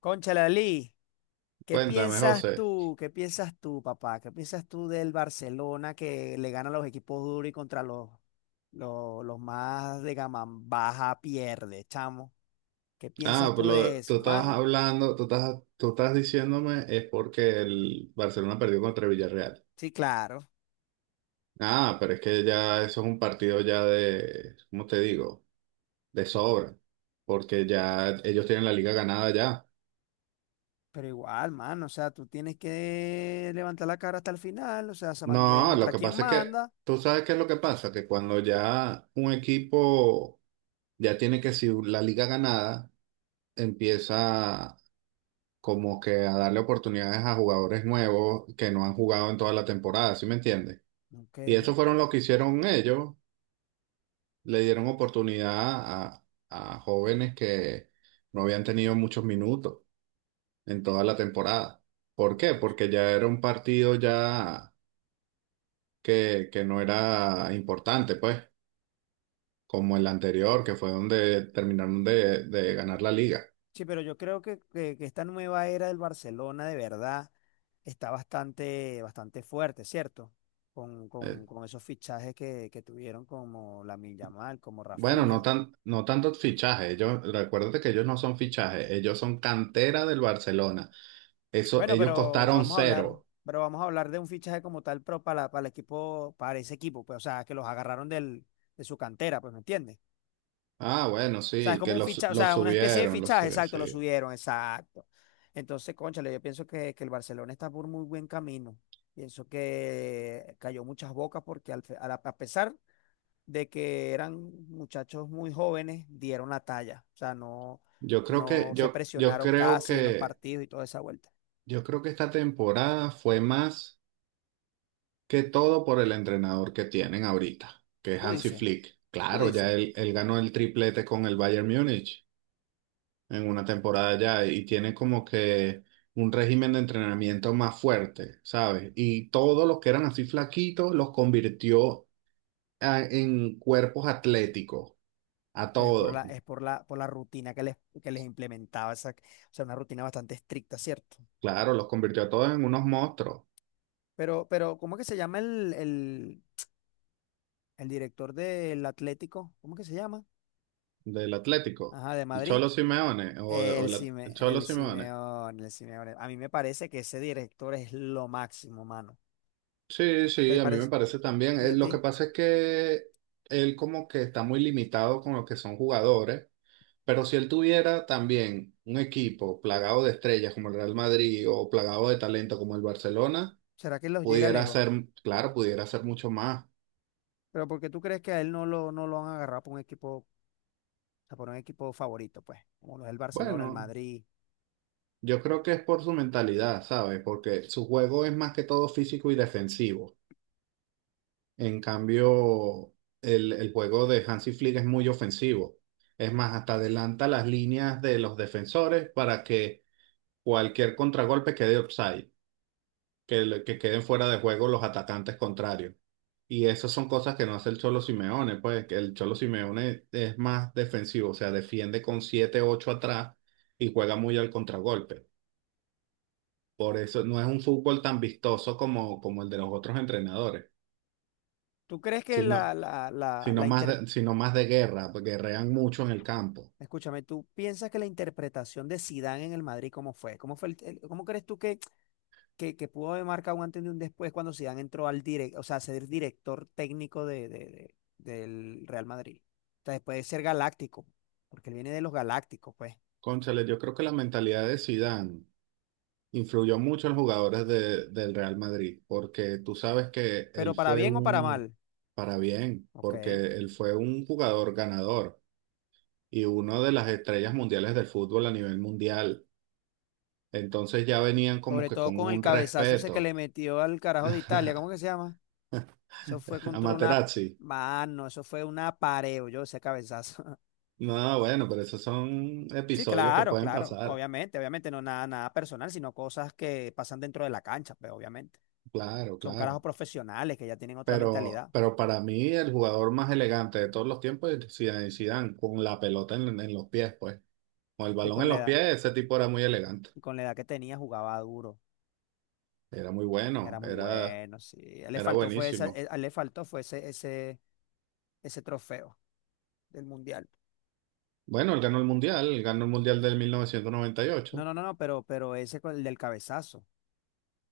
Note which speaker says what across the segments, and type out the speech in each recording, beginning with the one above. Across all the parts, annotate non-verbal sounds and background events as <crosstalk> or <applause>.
Speaker 1: Conchalalí, ¿qué
Speaker 2: Cuéntame,
Speaker 1: piensas
Speaker 2: José.
Speaker 1: tú? ¿Qué piensas tú, papá? ¿Qué piensas tú del Barcelona que le gana a los equipos duros y contra los más de gama baja pierde, chamo? ¿Qué
Speaker 2: Ah,
Speaker 1: piensas
Speaker 2: pues
Speaker 1: tú de
Speaker 2: tú
Speaker 1: eso,
Speaker 2: estás
Speaker 1: mano?
Speaker 2: hablando, tú estás diciéndome es porque el Barcelona perdió contra Villarreal.
Speaker 1: Sí, claro,
Speaker 2: Ah, pero es que ya eso es un partido ya de, ¿cómo te digo? De sobra, porque ya ellos tienen la liga ganada ya.
Speaker 1: pero igual, mano, o sea, tú tienes que levantar la cara hasta el final, o sea,
Speaker 2: No, lo
Speaker 1: demostrar
Speaker 2: que
Speaker 1: quién
Speaker 2: pasa es que,
Speaker 1: manda.
Speaker 2: tú sabes qué es lo que pasa, que cuando ya un equipo ya tiene que si la liga ganada, empieza como que a darle oportunidades a jugadores nuevos que no han jugado en toda la temporada, ¿sí me entiendes? Y
Speaker 1: Ok,
Speaker 2: eso fueron lo que hicieron ellos. Le dieron oportunidad a jóvenes que no habían tenido muchos minutos en toda la temporada. ¿Por qué?
Speaker 1: concho.
Speaker 2: Porque ya era un partido ya que no era importante, pues, como el anterior, que fue donde terminaron de ganar la liga.
Speaker 1: Sí, pero yo creo que esta nueva era del Barcelona de verdad está bastante, bastante fuerte, ¿cierto?
Speaker 2: Eh,
Speaker 1: Con esos fichajes que tuvieron como Lamine Yamal, como
Speaker 2: bueno, no
Speaker 1: Rafinha.
Speaker 2: tan, no tanto fichaje. Ellos, recuérdate que ellos no son fichajes, ellos son cantera del Barcelona. Eso,
Speaker 1: Bueno,
Speaker 2: ellos
Speaker 1: pero
Speaker 2: costaron
Speaker 1: vamos a hablar,
Speaker 2: cero.
Speaker 1: pero vamos a hablar de un fichaje como tal, pero para el equipo, para ese equipo, pues, o sea, que los agarraron de su cantera, pues, ¿me entiendes?
Speaker 2: Ah, bueno,
Speaker 1: O sea, es
Speaker 2: sí,
Speaker 1: como
Speaker 2: que
Speaker 1: un
Speaker 2: los
Speaker 1: fichaje, o
Speaker 2: los
Speaker 1: sea, una especie de
Speaker 2: subieron, los
Speaker 1: fichaje,
Speaker 2: subieron,
Speaker 1: exacto, lo
Speaker 2: sí.
Speaker 1: subieron, exacto. Entonces, cónchale, yo pienso que el Barcelona está por muy buen camino. Pienso que cayó muchas bocas porque al fe- a, la- a pesar de que eran muchachos muy jóvenes, dieron la talla. O sea, no,
Speaker 2: Yo creo que,
Speaker 1: no se
Speaker 2: yo,
Speaker 1: presionaron casi en los partidos y toda esa vuelta.
Speaker 2: yo creo que esta temporada fue más que todo por el entrenador que tienen ahorita, que es
Speaker 1: Tú
Speaker 2: Hansi
Speaker 1: dices,
Speaker 2: Flick.
Speaker 1: Tú
Speaker 2: Claro,
Speaker 1: dices,
Speaker 2: ya él ganó el triplete con el Bayern Múnich en una temporada ya y tiene como que un régimen de entrenamiento más fuerte, ¿sabes? Y todos los que eran así flaquitos los convirtió en cuerpos atléticos, a
Speaker 1: pero es
Speaker 2: todos.
Speaker 1: por la rutina que les implementaba esa, o sea, una rutina bastante estricta, ¿cierto?
Speaker 2: Claro, los convirtió a todos en unos monstruos
Speaker 1: Pero, ¿cómo es que se llama el director del Atlético? ¿Cómo que se llama?
Speaker 2: del Atlético.
Speaker 1: Ajá, de
Speaker 2: El
Speaker 1: Madrid.
Speaker 2: Cholo Simeone, o el Cholo Simeone.
Speaker 1: El Simeone. A mí me parece que ese director es lo máximo, mano.
Speaker 2: Sí,
Speaker 1: ¿Qué
Speaker 2: sí,
Speaker 1: te
Speaker 2: a mí me
Speaker 1: parece?
Speaker 2: parece también.
Speaker 1: ¿Y a
Speaker 2: Lo que
Speaker 1: ti?
Speaker 2: pasa es que él como que está muy limitado con lo que son jugadores, pero si él tuviera también un equipo plagado de estrellas como el Real Madrid o plagado de talento como el Barcelona,
Speaker 1: ¿Será que los llega
Speaker 2: pudiera
Speaker 1: lejos?
Speaker 2: ser, claro, pudiera ser mucho más.
Speaker 1: Pero porque tú crees que a él no no lo han agarrado por un equipo, o sea, por un equipo favorito, pues, como lo es el Barcelona, el
Speaker 2: Bueno,
Speaker 1: Madrid.
Speaker 2: yo creo que es por su mentalidad, ¿sabes? Porque su juego es más que todo físico y defensivo. En cambio, el juego de Hansi Flick es muy ofensivo. Es más, hasta adelanta las líneas de los defensores para que cualquier contragolpe quede offside, que queden fuera de juego los atacantes contrarios. Y esas son cosas que no hace el Cholo Simeone, pues que el Cholo Simeone es más defensivo, o sea, defiende con siete ocho atrás y juega muy al contragolpe. Por eso no es un fútbol tan vistoso como el de los otros entrenadores,
Speaker 1: ¿Tú crees que la,
Speaker 2: sino
Speaker 1: la, la,
Speaker 2: sino
Speaker 1: la
Speaker 2: más
Speaker 1: inter-
Speaker 2: de, sino más de guerra, porque guerrean mucho en el campo.
Speaker 1: Escúchame, ¿tú piensas que la interpretación de Zidane en el Madrid cómo fue? ¿Cómo fue cómo crees tú que pudo haber marcado un antes y un después cuando Zidane entró al o sea, a ser director técnico del Real Madrid. O sea, después de ser galáctico, porque él viene de los galácticos, pues.
Speaker 2: Cónchale, yo creo que la mentalidad de Zidane influyó mucho en los jugadores del Real Madrid, porque tú sabes que él
Speaker 1: Pero para
Speaker 2: fue
Speaker 1: bien o para mal,
Speaker 2: un, para bien,
Speaker 1: ok.
Speaker 2: porque él fue un jugador ganador y una de las estrellas mundiales del fútbol a nivel mundial. Entonces ya venían como
Speaker 1: Sobre
Speaker 2: que
Speaker 1: todo
Speaker 2: con
Speaker 1: con el
Speaker 2: un
Speaker 1: cabezazo ese que
Speaker 2: respeto
Speaker 1: le metió al carajo de Italia, ¿cómo que
Speaker 2: <laughs>
Speaker 1: se llama? Eso fue
Speaker 2: a
Speaker 1: contra una
Speaker 2: Materazzi.
Speaker 1: mano, eso fue un apareo, yo ese cabezazo. <laughs>
Speaker 2: No, bueno, pero esos son
Speaker 1: Sí,
Speaker 2: episodios que
Speaker 1: claro,
Speaker 2: pueden
Speaker 1: claro,
Speaker 2: pasar.
Speaker 1: obviamente, obviamente, no nada, nada personal, sino cosas que pasan dentro de la cancha, pues obviamente.
Speaker 2: Claro,
Speaker 1: Son
Speaker 2: claro.
Speaker 1: carajos profesionales que ya tienen otra
Speaker 2: Pero,
Speaker 1: mentalidad.
Speaker 2: pero para mí el jugador más elegante de todos los tiempos es Zinedine Zidane, con la pelota en los pies, pues. Con el
Speaker 1: Y
Speaker 2: balón
Speaker 1: con
Speaker 2: en
Speaker 1: la
Speaker 2: los
Speaker 1: edad,
Speaker 2: pies, ese tipo era muy elegante.
Speaker 1: y con la edad que tenía jugaba duro.
Speaker 2: Era muy
Speaker 1: Era
Speaker 2: bueno,
Speaker 1: muy
Speaker 2: era,
Speaker 1: bueno, sí. A él le
Speaker 2: era
Speaker 1: faltó fue esa,
Speaker 2: buenísimo.
Speaker 1: a él le faltó fue ese ese trofeo del mundial.
Speaker 2: Bueno, él ganó el Mundial, él ganó el Mundial del mil novecientos noventa y
Speaker 1: No,
Speaker 2: ocho
Speaker 1: no, no, no, pero ese con el del cabezazo.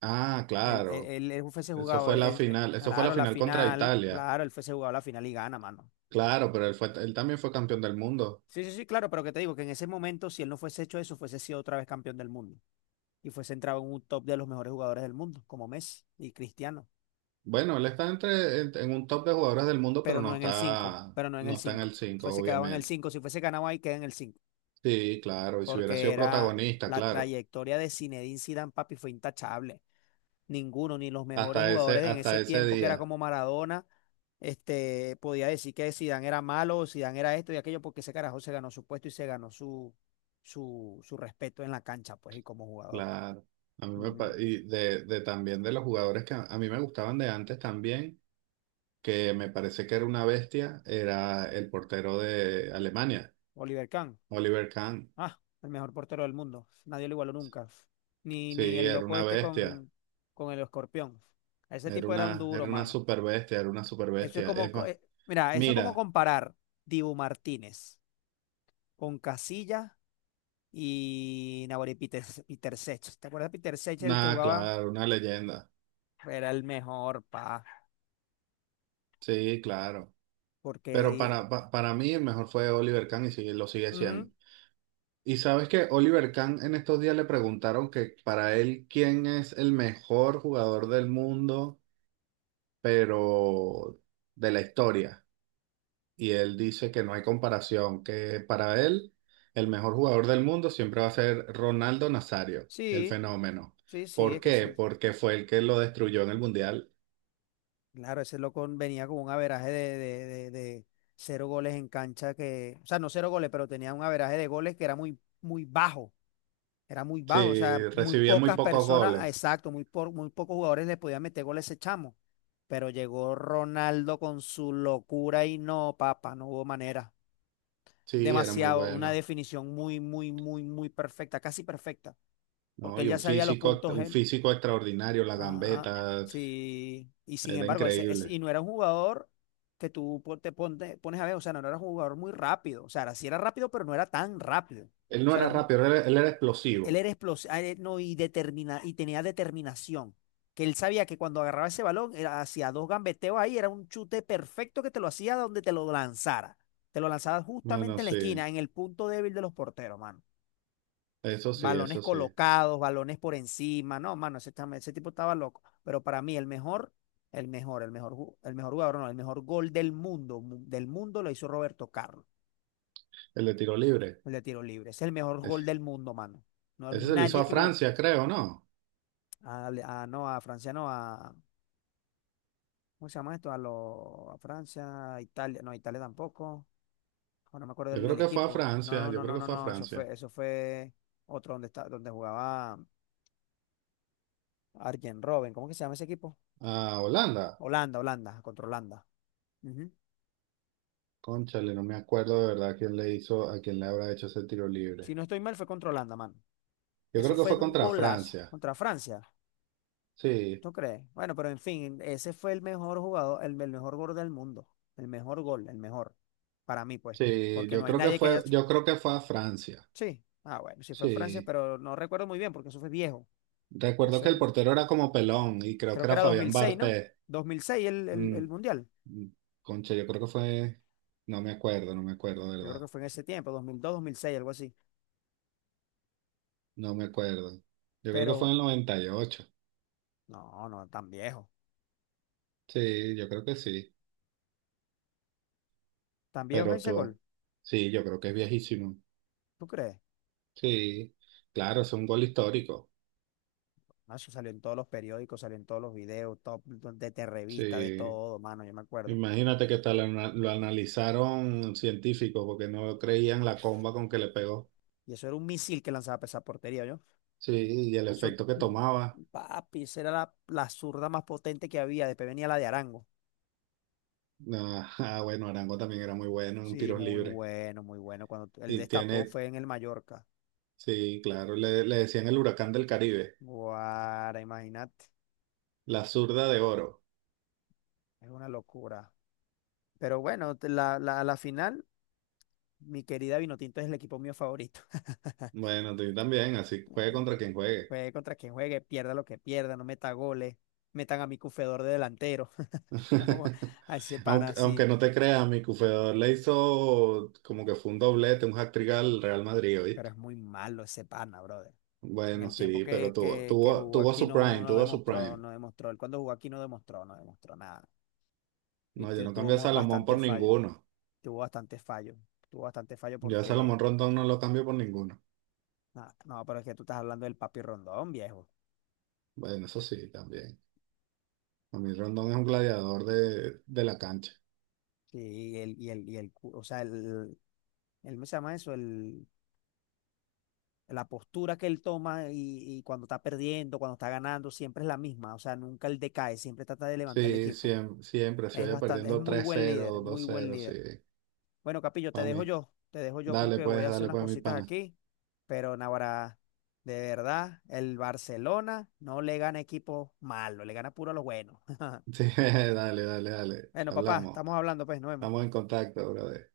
Speaker 2: Ah, claro.
Speaker 1: Él fuese
Speaker 2: Eso
Speaker 1: jugado,
Speaker 2: fue la final, eso fue la
Speaker 1: claro, la
Speaker 2: final contra
Speaker 1: final,
Speaker 2: Italia.
Speaker 1: claro, él fuese jugado la final y gana, mano.
Speaker 2: Claro, pero él fue, él también fue campeón del mundo.
Speaker 1: Sí, sí, sí, claro, pero que te digo que en ese momento, si él no fuese hecho eso, fuese sido otra vez campeón del mundo. Y fuese entrado en un top de los mejores jugadores del mundo, como Messi y Cristiano.
Speaker 2: Bueno, él está en un top de jugadores del mundo, pero no está,
Speaker 1: Pero no en
Speaker 2: no
Speaker 1: el
Speaker 2: está en el
Speaker 1: 5.
Speaker 2: 5
Speaker 1: Fuese quedado en el
Speaker 2: obviamente.
Speaker 1: 5 si fuese ganado ahí, queda en el 5.
Speaker 2: Sí, claro, y si hubiera
Speaker 1: Porque
Speaker 2: sido
Speaker 1: era
Speaker 2: protagonista,
Speaker 1: la
Speaker 2: claro,
Speaker 1: trayectoria de Zinedine Zidane, papi, fue intachable. Ninguno, ni los mejores
Speaker 2: hasta ese,
Speaker 1: jugadores en
Speaker 2: hasta
Speaker 1: ese
Speaker 2: ese
Speaker 1: tiempo que era
Speaker 2: día,
Speaker 1: como Maradona, este, podía decir que Zidane era malo o Zidane era esto y aquello, porque ese carajo se ganó su puesto y se ganó su respeto en la cancha, pues, y como jugador.
Speaker 2: claro. A mí me, pa-
Speaker 1: Ujú.
Speaker 2: y de también de los jugadores que a mí me gustaban de antes también, que me parece que era una bestia, era el portero de Alemania,
Speaker 1: Oliver Kahn,
Speaker 2: Oliver Kahn.
Speaker 1: ah, el mejor portero del mundo. Nadie lo igualó nunca.
Speaker 2: Sí,
Speaker 1: Ni el
Speaker 2: era
Speaker 1: loco
Speaker 2: una
Speaker 1: este
Speaker 2: bestia,
Speaker 1: con el escorpión. Ese
Speaker 2: era
Speaker 1: tipo
Speaker 2: una,
Speaker 1: era un duro,
Speaker 2: era una
Speaker 1: mano.
Speaker 2: super bestia, era una super
Speaker 1: Eso es
Speaker 2: bestia.
Speaker 1: como,
Speaker 2: Es más,
Speaker 1: mira, eso es como
Speaker 2: mira,
Speaker 1: comparar Dibu Martínez con Casilla y Nahuel y Peter Sech. ¿Te acuerdas de Peter Sech, el que
Speaker 2: nada,
Speaker 1: jugaba?
Speaker 2: claro, una leyenda.
Speaker 1: Era el mejor, pa.
Speaker 2: Sí, claro. Pero
Speaker 1: Porque,
Speaker 2: para mí el mejor fue Oliver Kahn y lo sigue
Speaker 1: ujú,
Speaker 2: siendo. Y sabes que Oliver Kahn en estos días le preguntaron que para él quién es el mejor jugador del mundo, pero de la historia. Y él dice que no hay comparación, que para él el mejor jugador del mundo siempre va a ser Ronaldo Nazario, el
Speaker 1: sí,
Speaker 2: fenómeno.
Speaker 1: sí, sí,
Speaker 2: ¿Por
Speaker 1: es que
Speaker 2: qué?
Speaker 1: ese,
Speaker 2: Porque fue el que lo destruyó en el Mundial.
Speaker 1: claro, ese loco venía con un averaje de cero goles en cancha que, o sea, no cero goles, pero tenía un averaje de goles que era muy, muy bajo. Era muy
Speaker 2: Sí,
Speaker 1: bajo, o sea, muy
Speaker 2: recibía muy
Speaker 1: pocas
Speaker 2: pocos
Speaker 1: personas, ah,
Speaker 2: goles.
Speaker 1: exacto, muy, por, muy pocos jugadores le podían meter gol a ese chamo. Pero llegó Ronaldo con su locura y no, papá, no hubo manera.
Speaker 2: Sí, era muy
Speaker 1: Demasiado, una
Speaker 2: bueno.
Speaker 1: definición muy, muy, muy, muy perfecta, casi perfecta,
Speaker 2: No,
Speaker 1: porque él
Speaker 2: y
Speaker 1: ya sabía los puntos
Speaker 2: un
Speaker 1: él.
Speaker 2: físico extraordinario, la
Speaker 1: Ajá,
Speaker 2: gambeta,
Speaker 1: sí, y sin
Speaker 2: era
Speaker 1: embargo,
Speaker 2: increíble.
Speaker 1: y no era un jugador que tú pon- te pon- pones a ver, o sea, no era un jugador muy rápido, o sea, sí era rápido, pero no era tan rápido.
Speaker 2: Él
Speaker 1: O
Speaker 2: no
Speaker 1: sea, era
Speaker 2: era
Speaker 1: un,
Speaker 2: rápido, él era
Speaker 1: él
Speaker 2: explosivo.
Speaker 1: era explosivo, no, y, determina, y tenía determinación. Que él sabía que cuando agarraba ese balón, hacía dos gambeteos ahí, era un chute perfecto que te lo hacía donde te lo lanzara. Te lo lanzaba
Speaker 2: Bueno,
Speaker 1: justamente en la esquina,
Speaker 2: sí,
Speaker 1: en el punto débil de los porteros, mano.
Speaker 2: eso sí,
Speaker 1: Balones
Speaker 2: eso sí.
Speaker 1: colocados, balones por encima. No, mano, ese tipo estaba loco. Pero para mí, el mejor, ju- el mejor jugador, no, el mejor gol del mundo, del mundo lo hizo Roberto Carlos,
Speaker 2: El de tiro libre.
Speaker 1: el de tiro libre. Es el mejor gol
Speaker 2: es-
Speaker 1: del mundo, mano. No, hay
Speaker 2: Ese se lo hizo
Speaker 1: nadie
Speaker 2: a
Speaker 1: que lo igual.
Speaker 2: Francia, creo, ¿no?
Speaker 1: No, a Francia no, a, ¿cómo se llama esto? A, lo, a Francia, Italia, no, Italia tampoco. Ah, no me acuerdo
Speaker 2: Yo creo
Speaker 1: del
Speaker 2: que fue a
Speaker 1: equipo.
Speaker 2: Francia,
Speaker 1: No,
Speaker 2: yo
Speaker 1: no,
Speaker 2: creo
Speaker 1: no,
Speaker 2: que
Speaker 1: no,
Speaker 2: fue a
Speaker 1: no,
Speaker 2: Francia.
Speaker 1: eso fue otro donde está, donde jugaba Arjen Robben. ¿Cómo que se llama ese equipo?
Speaker 2: A Holanda.
Speaker 1: Holanda, contra Holanda. Ujú.
Speaker 2: Cónchale, no me acuerdo de verdad quién le hizo, a quién le habrá hecho ese tiro libre.
Speaker 1: Si no estoy mal, fue contra Holanda, mano.
Speaker 2: Yo
Speaker 1: Eso
Speaker 2: creo que
Speaker 1: fue
Speaker 2: fue
Speaker 1: un
Speaker 2: contra
Speaker 1: golazo
Speaker 2: Francia.
Speaker 1: contra Francia.
Speaker 2: Sí,
Speaker 1: ¿Tú crees? Bueno, pero en fin, ese fue el mejor jugador, el mejor gol del mundo. El mejor gol, el mejor. Para mí, pues.
Speaker 2: sí,
Speaker 1: Porque
Speaker 2: yo
Speaker 1: no hay
Speaker 2: creo que
Speaker 1: nadie que haya.
Speaker 2: fue, yo creo que fue a Francia.
Speaker 1: Sí. Ah, bueno, sí fue en Francia,
Speaker 2: Sí.
Speaker 1: pero no recuerdo muy bien porque eso fue viejo.
Speaker 2: Recuerdo
Speaker 1: Eso
Speaker 2: que el
Speaker 1: en-
Speaker 2: portero era como pelón y creo
Speaker 1: Creo
Speaker 2: que
Speaker 1: que
Speaker 2: era
Speaker 1: era
Speaker 2: Fabián
Speaker 1: 2006, ¿no?
Speaker 2: Barthez.
Speaker 1: 2006 el Mundial.
Speaker 2: Concha, yo creo que fue, no me acuerdo, no me acuerdo,
Speaker 1: Yo creo
Speaker 2: ¿verdad?
Speaker 1: que fue en ese tiempo, 2002, 2006, algo así.
Speaker 2: No me acuerdo. Yo creo que fue
Speaker 1: Pero
Speaker 2: en el 98,
Speaker 1: no, no, tan viejo.
Speaker 2: sí, yo creo que sí.
Speaker 1: Tan viejo
Speaker 2: Pero
Speaker 1: ese
Speaker 2: tú,
Speaker 1: gol.
Speaker 2: sí, yo creo que es viejísimo.
Speaker 1: ¿Tú crees?
Speaker 2: Sí, claro, es un gol histórico.
Speaker 1: No, eso salió en todos los periódicos, salió en todos los videos, top, de revista, de
Speaker 2: Sí,
Speaker 1: todo, mano, yo me acuerdo.
Speaker 2: imagínate que tal lo analizaron científicos porque no creían la comba con que le pegó.
Speaker 1: Y eso era un misil que lanzaba para esa portería, ¿yo?
Speaker 2: Sí, y el
Speaker 1: Eso,
Speaker 2: efecto que
Speaker 1: mm,
Speaker 2: tomaba.
Speaker 1: papi, esa era la zurda más potente que había. Después venía la de Arango.
Speaker 2: Ah, ah, bueno, Arango también era muy bueno en
Speaker 1: Sí,
Speaker 2: tiros
Speaker 1: muy
Speaker 2: libres.
Speaker 1: bueno, muy bueno. Cuando el
Speaker 2: Y
Speaker 1: destapó
Speaker 2: tiene,
Speaker 1: fue en el Mallorca.
Speaker 2: sí, claro, le decían el huracán del Caribe.
Speaker 1: Guara, imagínate,
Speaker 2: La zurda de oro.
Speaker 1: es una locura. Pero bueno, la final, mi querida Vinotinto es el equipo mío favorito. <laughs>
Speaker 2: Bueno, tú también, así juegue
Speaker 1: Mm.
Speaker 2: contra quien juegue.
Speaker 1: Juegue contra quien juegue, pierda lo que pierda, no meta goles, metan a mi cufedor de delantero,
Speaker 2: <laughs>
Speaker 1: <laughs> a ese pana
Speaker 2: Aunque
Speaker 1: así.
Speaker 2: no te creas, mi cufeador le hizo como que fue un doblete, un hat-trick al Real Madrid,
Speaker 1: Pero
Speaker 2: ¿viste?
Speaker 1: es muy malo ese pana, brother. En
Speaker 2: Bueno,
Speaker 1: el tiempo
Speaker 2: sí, pero tuvo,
Speaker 1: que
Speaker 2: tuvo,
Speaker 1: jugó
Speaker 2: tuvo
Speaker 1: aquí
Speaker 2: su
Speaker 1: no,
Speaker 2: prime,
Speaker 1: no
Speaker 2: tuvo su
Speaker 1: demostró,
Speaker 2: prime.
Speaker 1: no demostró. Él cuando jugó aquí no demostró, no demostró nada. Y
Speaker 2: No, yo no cambié a Salomón por
Speaker 1: bastantes fallos.
Speaker 2: ninguno.
Speaker 1: Tuvo bastante fallo. Tuvo bastante fallo
Speaker 2: Yo a
Speaker 1: porque,
Speaker 2: Salomón Rondón no lo cambio por ninguno.
Speaker 1: ah, no, pero es que tú estás hablando del Papi Rondón, viejo.
Speaker 2: Bueno, eso sí, también. A mí Rondón es un gladiador de la cancha.
Speaker 1: Sí, y el, cu- o sea, ¿cómo se llama eso? El, la postura que él toma y cuando está perdiendo, cuando está ganando, siempre es la misma. O sea, nunca él decae, siempre trata de levantar el
Speaker 2: Sí,
Speaker 1: equipo.
Speaker 2: siempre, siempre, si
Speaker 1: Es
Speaker 2: vaya
Speaker 1: bastante, es
Speaker 2: perdiendo
Speaker 1: muy
Speaker 2: tres
Speaker 1: buen líder,
Speaker 2: cero
Speaker 1: muy
Speaker 2: dos
Speaker 1: buen
Speaker 2: cero sí,
Speaker 1: líder. Bueno, Capillo,
Speaker 2: para mí.
Speaker 1: te dejo yo porque voy a hacer
Speaker 2: Dale,
Speaker 1: unas
Speaker 2: pues, mi
Speaker 1: cositas
Speaker 2: pana.
Speaker 1: aquí, pero Navarra, de verdad, el Barcelona no le gana equipos malos, le gana puro a los buenos.
Speaker 2: Sí, <laughs> dale, dale, dale.
Speaker 1: Bueno, papá,
Speaker 2: Hablamos.
Speaker 1: estamos hablando, pues, nos vemos.
Speaker 2: Estamos en contacto, brother.